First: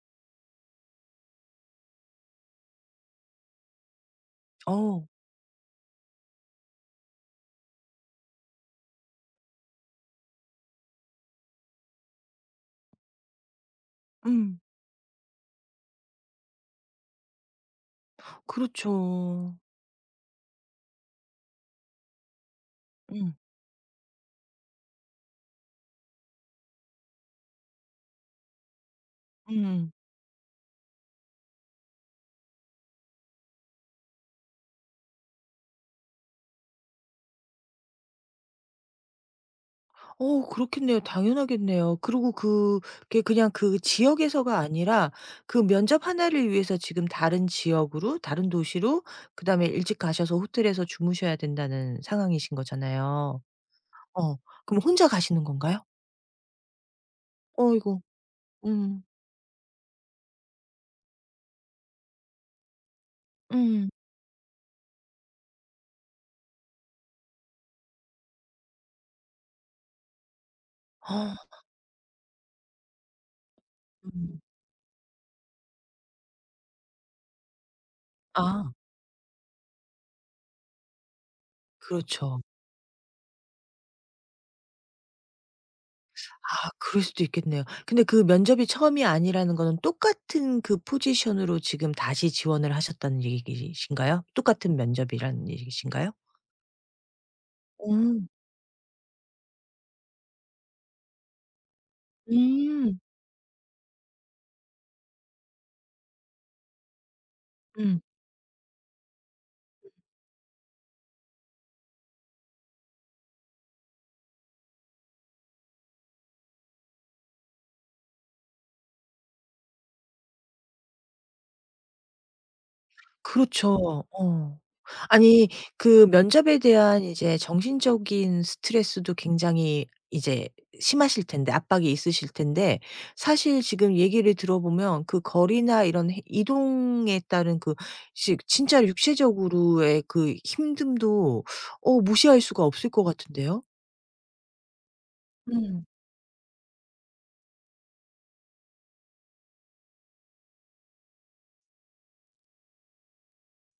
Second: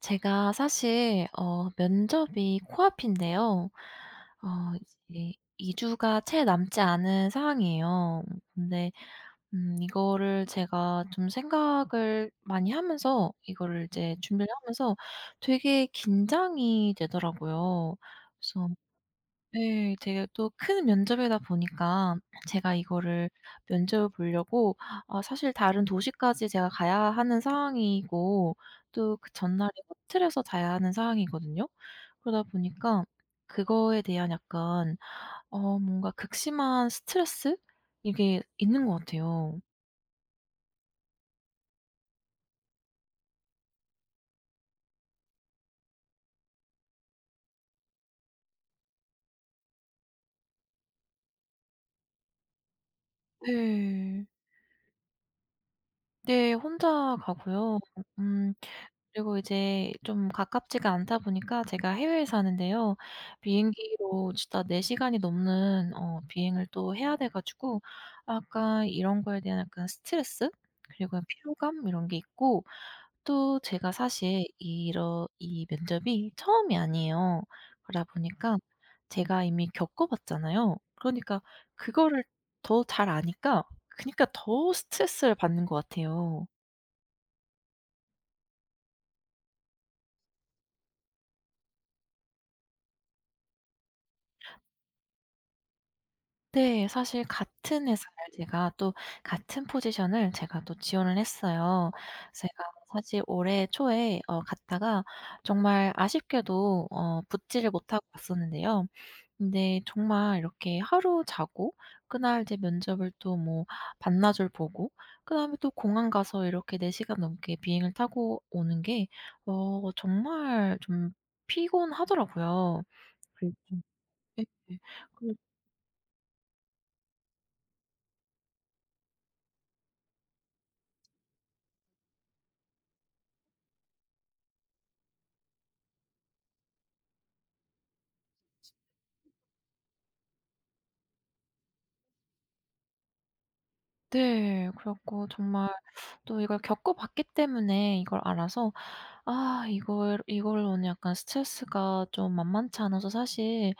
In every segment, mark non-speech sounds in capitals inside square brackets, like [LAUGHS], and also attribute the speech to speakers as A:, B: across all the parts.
A: 제가 사실 면접이 코앞인데요. 어
B: 어.
A: 이제 2주 주가 채 남지 않은 상황이에요. 근데 이거를 제가 좀 생각을 많이 하면서 이거를 이제 준비를
B: 음.
A: 하면서 되게 긴장이 되더라고요. 그래서
B: 그렇죠.
A: 네, 되게 또 큰 면접이다 보니까 제가 이거를
B: 음.
A: 면접을 보려고 사실 다른 도시까지 제가 가야 하는 상황이고 또 그 전날에
B: 음.
A: 호텔에서 자야 하는 상황이거든요. 그러다 보니까 그거에 대한 약간 뭔가 극심한 스트레스? 이게 있는 것 같아요.
B: 그렇겠네요. 당연하겠네요. 그리고 그게 그냥 그 지역에서가 아니라 그 면접 하나를 위해서 지금 다른 지역으로 다른 도시로 그다음에 일찍 가셔서 호텔에서 주무셔야 된다는 상황이신 거잖아요.
A: 네.
B: 어. 그럼 혼자 가시는 건가요?
A: 네. 혼자 가고요.
B: 어이고.
A: 음
B: 음.
A: 그리고 이제 좀 가깝지가 않다 보니까 제가 해외에 사는데요.
B: 음.
A: 비행기로 진짜 4시간 시간이 넘는 비행을 또 해야 돼 가지고 약간 이런 거에 대한 약간 스트레스 그리고
B: 아
A: 피로감 이런 게 있고 또 제가
B: 음.
A: 사실 이러 이 면접이 처음이 아니에요. 그러다 보니까
B: 아
A: 제가 이미 겪어 봤잖아요. 그러니까 그거를
B: 그렇죠.
A: 더 잘 아니까 그니까 러더 스트레스를 받는 것 같아요.
B: 아 그럴 수도 있겠네요. 근데 그 면접이 처음이 아니라는 거는 똑같은 그 포지션으로 지금 다시 지원을 하셨다는 얘기이신가요? 똑같은 면접이라는 얘기신가요?
A: 네. 사실 같은 회사를
B: 음,
A: 제가 또 같은 포지션을 제가 또 지원을 했어요. 제가
B: 음.
A: 사실 올해 초에 갔다가 정말 아쉽게도 붙지를
B: 음.
A: 못하고 갔었는데요. 근데 정말 이렇게 하루 자고 그날 이제 면접을 또 뭐 반나절 보고 그다음에 또 공항 가서 이렇게 4시간 시간 넘게 비행을 타고 오는 게 정말 좀 피곤하더라고요. 그
B: 그렇죠. 어.
A: 네.
B: 아니 그 면접에 대한 이제 정신적인 스트레스도 굉장히 이제 심하실 텐데 압박이 있으실 텐데 사실 지금 얘기를 들어보면 그 거리나 이런 해 이동에 따른 그 시 진짜 육체적으로의 그 힘듦도 무시할 수가 없을 것 같은데요?
A: 네. 그래 갖고 정말
B: 음.
A: 또 이걸 겪어봤기 때문에 이걸 알아서 아 이걸로 오는 약간 스트레스가 좀 만만치 않아서 사실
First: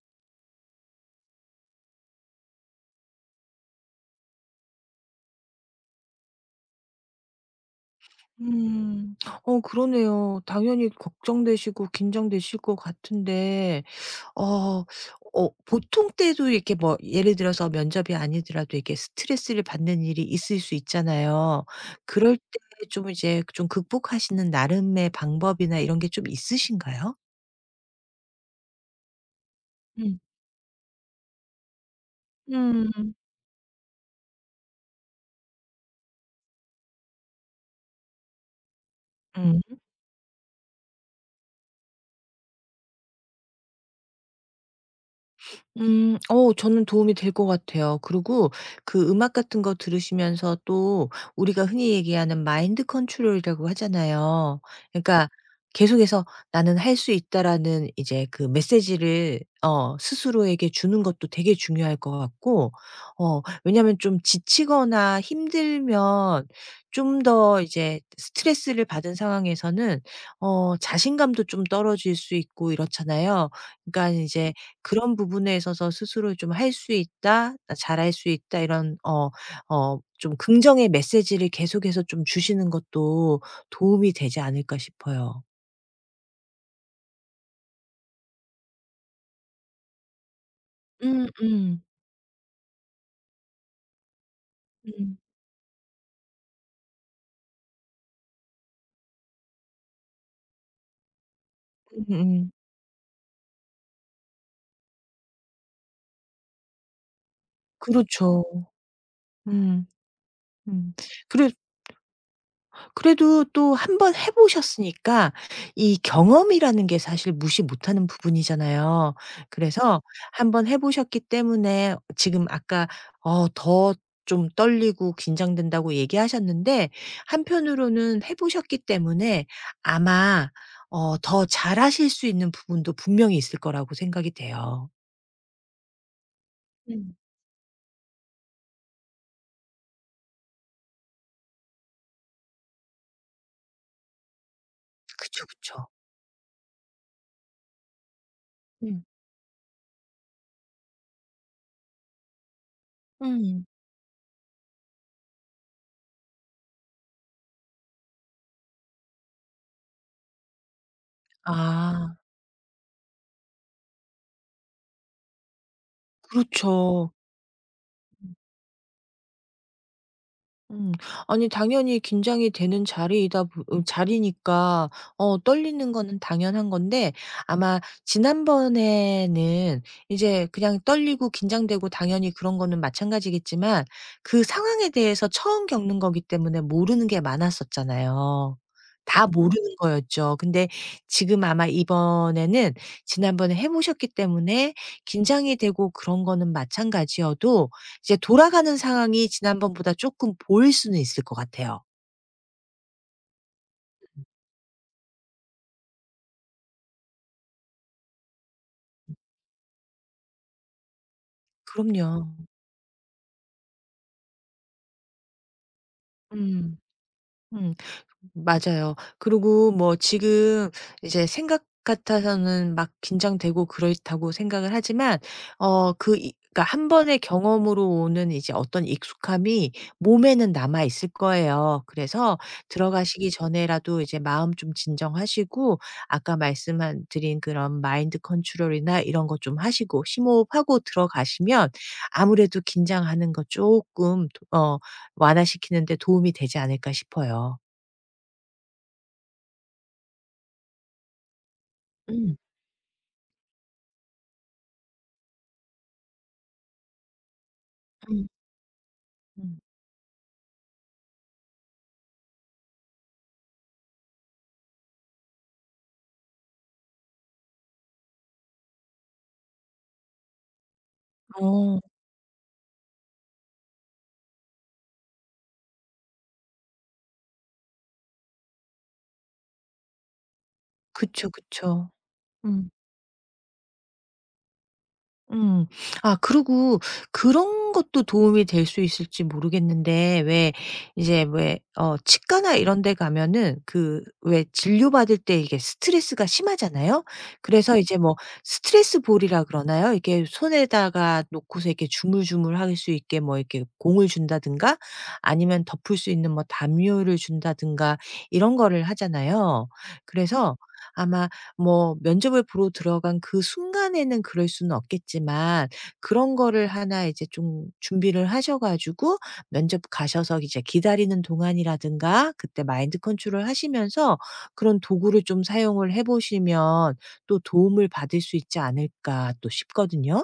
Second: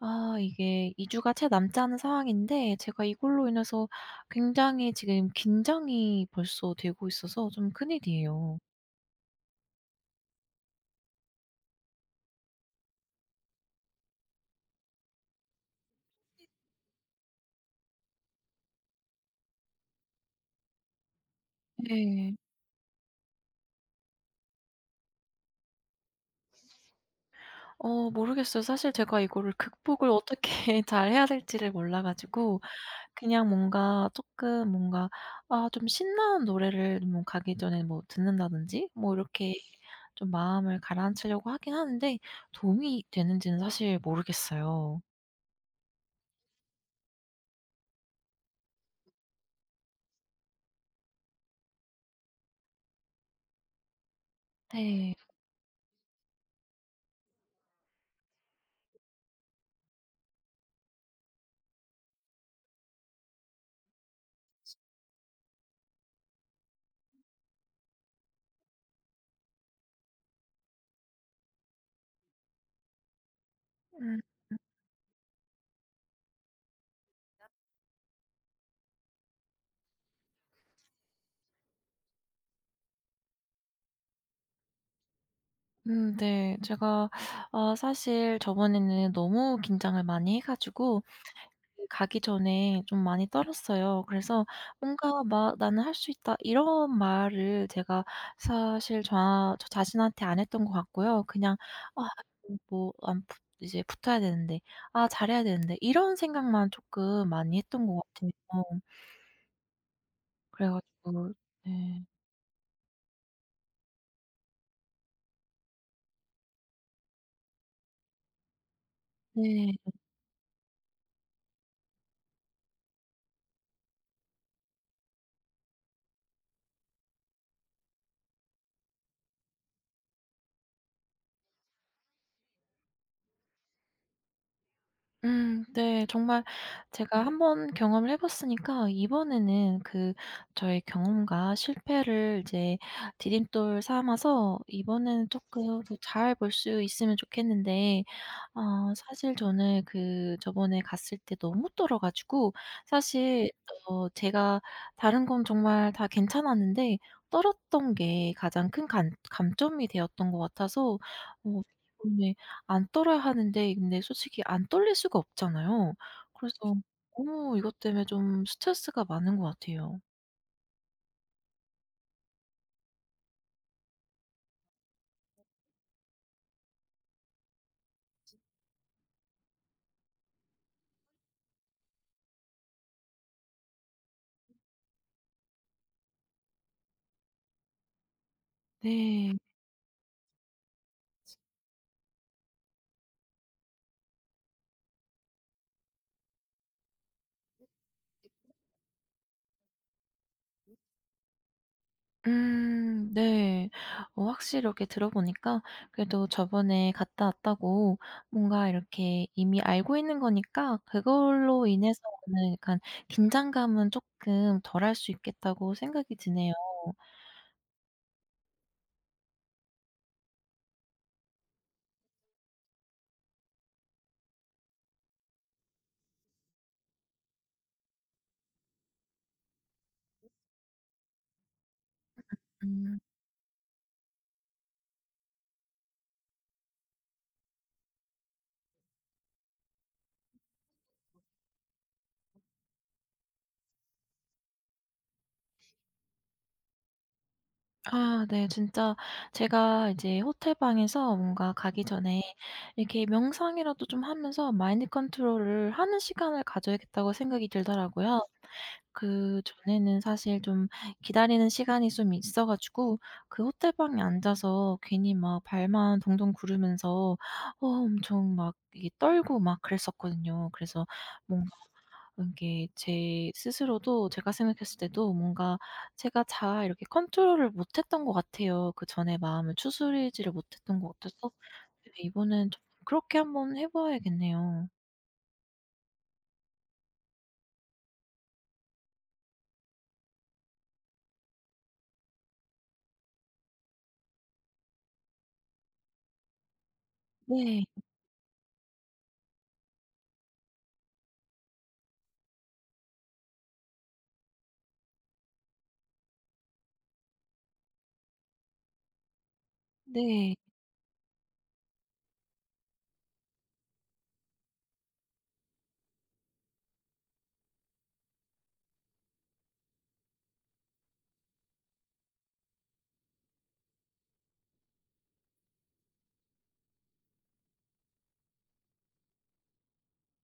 A: 아 이게 2주 주가 채 남지 않은 상황인데 제가 이걸로 인해서 굉장히 지금 긴장이 벌써 되고 있어서 좀 큰일이에요.
B: 음. 그러네요. 당연히 걱정되시고 긴장되실 것 같은데 어. 보통 때도 이렇게 뭐 예를 들어서 면접이 아니더라도 이렇게 스트레스를 받는 일이 있을 수 있잖아요.
A: 네.
B: 그럴 때 좀 이제 좀 극복하시는 나름의 방법이나 이런 게 좀 있으신가요?
A: 모르겠어요. 사실 제가 이거를 극복을
B: 음.
A: 어떻게 [LAUGHS] 잘해야 될지를 몰라 가지고
B: 음.
A: 그냥 뭔가 조금 뭔가 좀 신나는 노래를 뭐 가기 전에 뭐 듣는다든지 뭐 이렇게
B: 음.
A: 좀 마음을 가라앉히려고 하긴 하는데 도움이 되는지는 사실 모르겠어요.
B: 음. 저는 도움이 될 것 같아요. 그리고 그 음악 같은 거 들으시면서 또 우리가 흔히 얘기하는 마인드 컨트롤이라고 하잖아요.
A: 네.
B: 그러니까 계속해서 '나는 할 수 있다.'라는 이제 그 메시지를 스스로에게 주는 것도 되게 중요할 것 같고 왜냐하면 좀 지치거나 힘들면 좀 더 이제 스트레스를 받은 상황에서는 자신감도 좀 떨어질 수 있고 이렇잖아요. 그러니까
A: 음
B: 이제 그런 부분에 있어서 스스로 좀 '할 수 있다. 나 잘할 수 있다.' 이런 좀 긍정의 메시지를 계속해서 좀 주시는 것도 도움이 되지 않을까 싶어요.
A: 네. 제가 사실 저번에는 너무 긴장을 많이 해 가지고
B: 음 음.
A: 가기 전에 좀 많이 떨었어요. 그래서
B: 음.
A: 뭔가 막 "나는 할 수 있다." 이런 말을 제가 사실 저 자신한테 안 했던 것 같고요. 그냥 '아
B: 음음.
A: 뭐 안 붙 이제 붙어야 되는데. 아 잘해야 되는데.' 이런 생각만 조금 많이 했던 것 같아요.
B: 그렇죠. 음.
A: 그래
B: 음.
A: 가지고
B: 그래
A: 네.
B: 그래도 또 한 번 해 보셨으니까 이 경험이라는 게 사실 무시 못하는 부분이잖아요.
A: 네.
B: 그래서 한 번 해 보셨기 때문에 지금 아까 더 좀 떨리고 긴장된다고 얘기하셨는데 한편으로는 해 보셨기 때문에 아마 더 잘하실 수 있는 부분도 분명히 있을 거라고 생각이 돼요.
A: 네. 정말
B: 음.
A: 제가 한번 경험을 해 봤으니까 이번에는 그 저의 경험과 실패를 이제 디딤돌 삼아서 이번에는
B: 그쵸,
A: 조금
B: 그쵸.
A: 더 잘 볼 수 있으면 좋겠는데
B: 음.
A: 사실 저는 그 저번에 갔을 때 너무 떨어 가지고 사실
B: 음.
A: 제가 다른 건 정말 다 괜찮았는데 떨었던 게 가장 큰 감점이 되었던 것 같아서 어
B: 아
A: 안 떨어야 하는데 근데 솔직히 안 떨릴 수가 없잖아요. 그래서
B: 그렇죠.
A: 너무 이것 때문에 좀 스트레스가 많은 것 같아요.
B: 음. 아니 당연히 긴장이 되는 자리이다 보 어 자리니까 떨리는 거는 당연한 건데 아마 지난번에는 이제 그냥 떨리고 긴장되고 당연히 그런 거는 마찬가지겠지만 그 상황에 대해서 처음 겪는 거기 때문에 모르는 게 많았었잖아요. 다
A: 네.
B: 모르는 거였죠. 근데 지금 아마 이번에는 지난번에 해 보셨기 때문에 긴장이 되고 그런 거는 마찬가지여도 이제 돌아가는 상황이 지난번보다 쪼끔 보일 수는 있을 것 같아요.
A: 네. 확실히 이렇게 들어보니까 그래도 저번에 갔다 왔다고 뭔가 이렇게 이미 알고 있는 거니까 그걸로 인해서
B: 그럼요.
A: 오는 약간 긴장감은 쪼끔 덜 할 수 있겠다고 생각이 드네요.
B: 음. 음. 맞아요. 그리고 뭐 지금 이제 생각 같아서는 막 긴장되고 그렇다고 생각을 하지만 어 그 이 그러니까 한 번의 경험으로 오는 이제 어떤 익숙함이 몸에는 남아 있을 거예요. 그래서
A: 음.
B: 들어가시기 전에라도 이제 마음 좀 진정하시고 아까 말씀한 드린 그런 마인드 컨트롤이나 이런 거 좀 하시고 심호흡하고 들어가시면 아무래도 긴장하는 거 조금 어 완화시키는 데 도움이 되지 않을까 싶어요.
A: 아 네. 진짜 제가 이제 호텔 방에서 뭔가 가기 전에
B: 음.
A: 이렇게 명상이라도 좀 하면서 마인드 컨트롤을 하는 시간을 가져야겠다고 생각이 들더라고요.
B: 음. 음.
A: 그전에는 사실 좀 기다리는 시간이 좀 있어 가지고 그 호텔 방에 앉아서 괜히 막 발만 동동 구르면서 엄청 막 이게 떨고 막 그랬었거든요. 그래서 뭔
B: 음. 어.
A: 이게 제 스스로도 제가 생각했을 때도 뭔가 제가 잘 이렇게 컨트롤을 못했던 것 같아요. 그전에 마음을 추스리지를 못했던 것
B: 그쵸,
A: 같아서
B: 그쵸.
A: 네 이번엔 좀
B: 음.
A: 그렇게 한번 해 봐야겠네요.
B: 음. 아 그리고 그런 것도 도움이 될 수 있을지 모르겠는데 왜 이제 왜 치과나 이런 데 가면은 그 왜 진료받을 때 이게 스트레스가 심하잖아요.
A: 네.
B: 그래서 이제 뭐 스트레스 볼이라 그러나요? 이게 손에다가 놓고서 이렇게 주물주물 할 수 있게 뭐 이렇게 공을 준다든가 아니면 덮을 수 있는 뭐 담요를 준다든가 이런 거를 하잖아요.
A: 네.
B: 그래서 아마 뭐 면접을 보러 들어간 그 순간에는 그럴 수는 없겠지만 그런 거를 하나 이제 좀 준비를 하셔 가지고 면접 가셔서 이제 기다리는 동안이라든가 그때 마인드 컨트롤 하시면서 그런 도구를 좀 사용을 해 보시면 또 도움을 받을 수 있지 않을까 또 싶거든요.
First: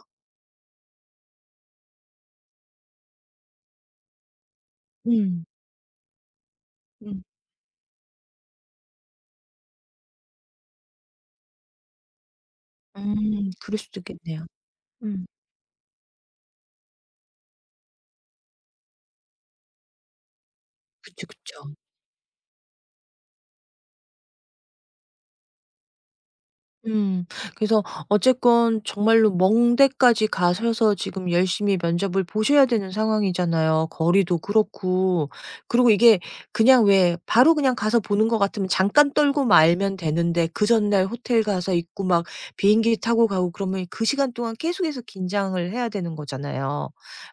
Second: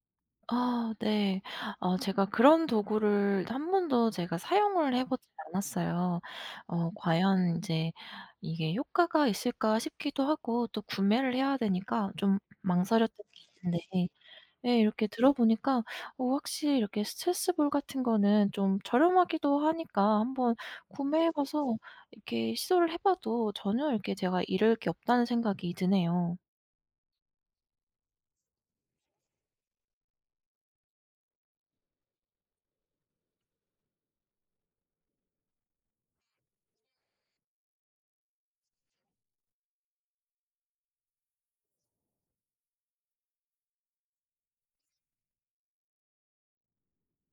A: 아 네. 제가 그런 도구를 한 번도 제가 사용을 해 보지
B: 음.
A: 않았어요.
B: 음.
A: 과연 이제 이게 '효과가 있을까?' 싶기도 하고 또 구매를 해야 되니까 좀 망설였던 게
B: 음. 그럴 수도
A: 있는데
B: 있겠네요.
A: 네. 이렇게
B: 음.
A: 들어보니까 확실히 이렇게 스트레스볼 같은 거는 좀 저렴하기도 하니까 한번
B: 그쵸,
A: 구매해 봐서
B: 그쵸.
A: 이렇게 시도를 해 봐도 전혀 이렇게 제가 잃을 게 없다는 생각이 드네요.
B: 음. 그래서 어쨌건 정말로 먼 데까지 가셔서 지금 열심히 면접을 보셔야 되는 상황이잖아요. 거리도 그렇고. 그리고 이게 그냥 왜 바로 그냥 가서 보는 것 같으면 잠깐 떨고 말면 되는데 그 전날 호텔 가서 있고 막 비행기 타고 가고 그러면 그 시간 동안 계속해서 긴장을 해야 되는 거잖아요.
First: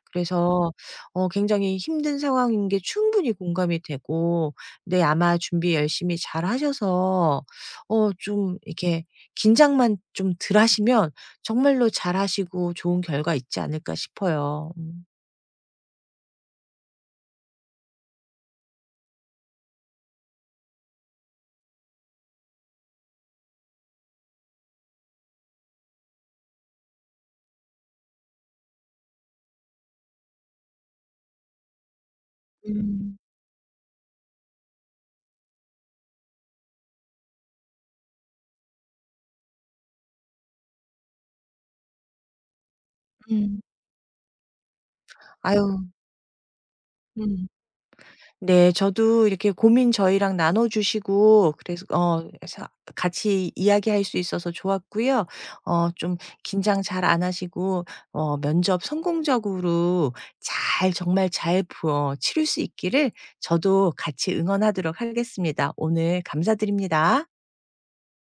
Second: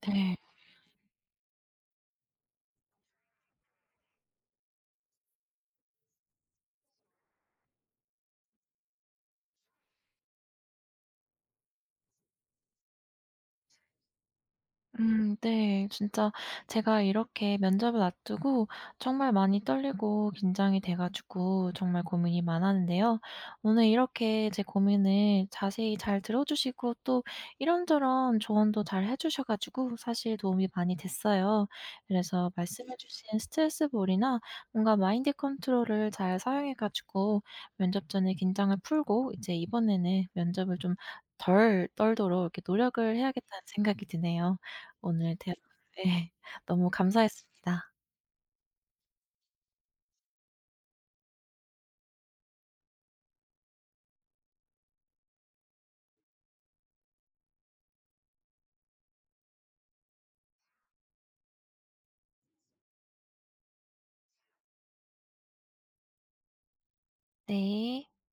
A: 네.
B: 그래서 굉장히 힘든 상황인 게 충분히 공감이 되고 근데 아마 준비 열심히 잘 하셔서 좀 이렇게 긴장만 좀 덜 하시면 정말로 잘하시고 좋은 결과 있지 않을까 싶어요. 음.
A: 네. 진짜 제가 이렇게 면접을 앞두고 정말 많이 떨리고 긴장이 돼 가지고 정말 고민이 많았는데요. 오늘 이렇게 제 고민을 자세히 잘 들어 주시고 또 이런저런 조언도 잘 해 주셔 가지고 사실 도움이 많이 됐어요. 그래서 말씀해
B: 음.
A: 주신 스트레스볼이나 뭔가 마인드 컨트롤을 잘 사용해 가지고 면접 전에 긴장을 풀고 이제 이번에는 면접을 좀 덜 떨도록 이렇게 노력을
B: 음.
A: 해야겠다는 생각이 드네요. 오늘 대화
B: 아유.
A: 네, [LAUGHS] 너무
B: 음.
A: 감사했습니다.
B: 네. 저도 이렇게 고민 저희랑 나눠 주시고 그래서 같이 이야기할 수 있어서 좋았고요. 좀 긴장 잘 안 하시고 면접 성공적으로 잘 정말 치를 수 있기를 저도 같이 응원하도록 하겠습니다. 오늘 감사드립니다.
A: 네.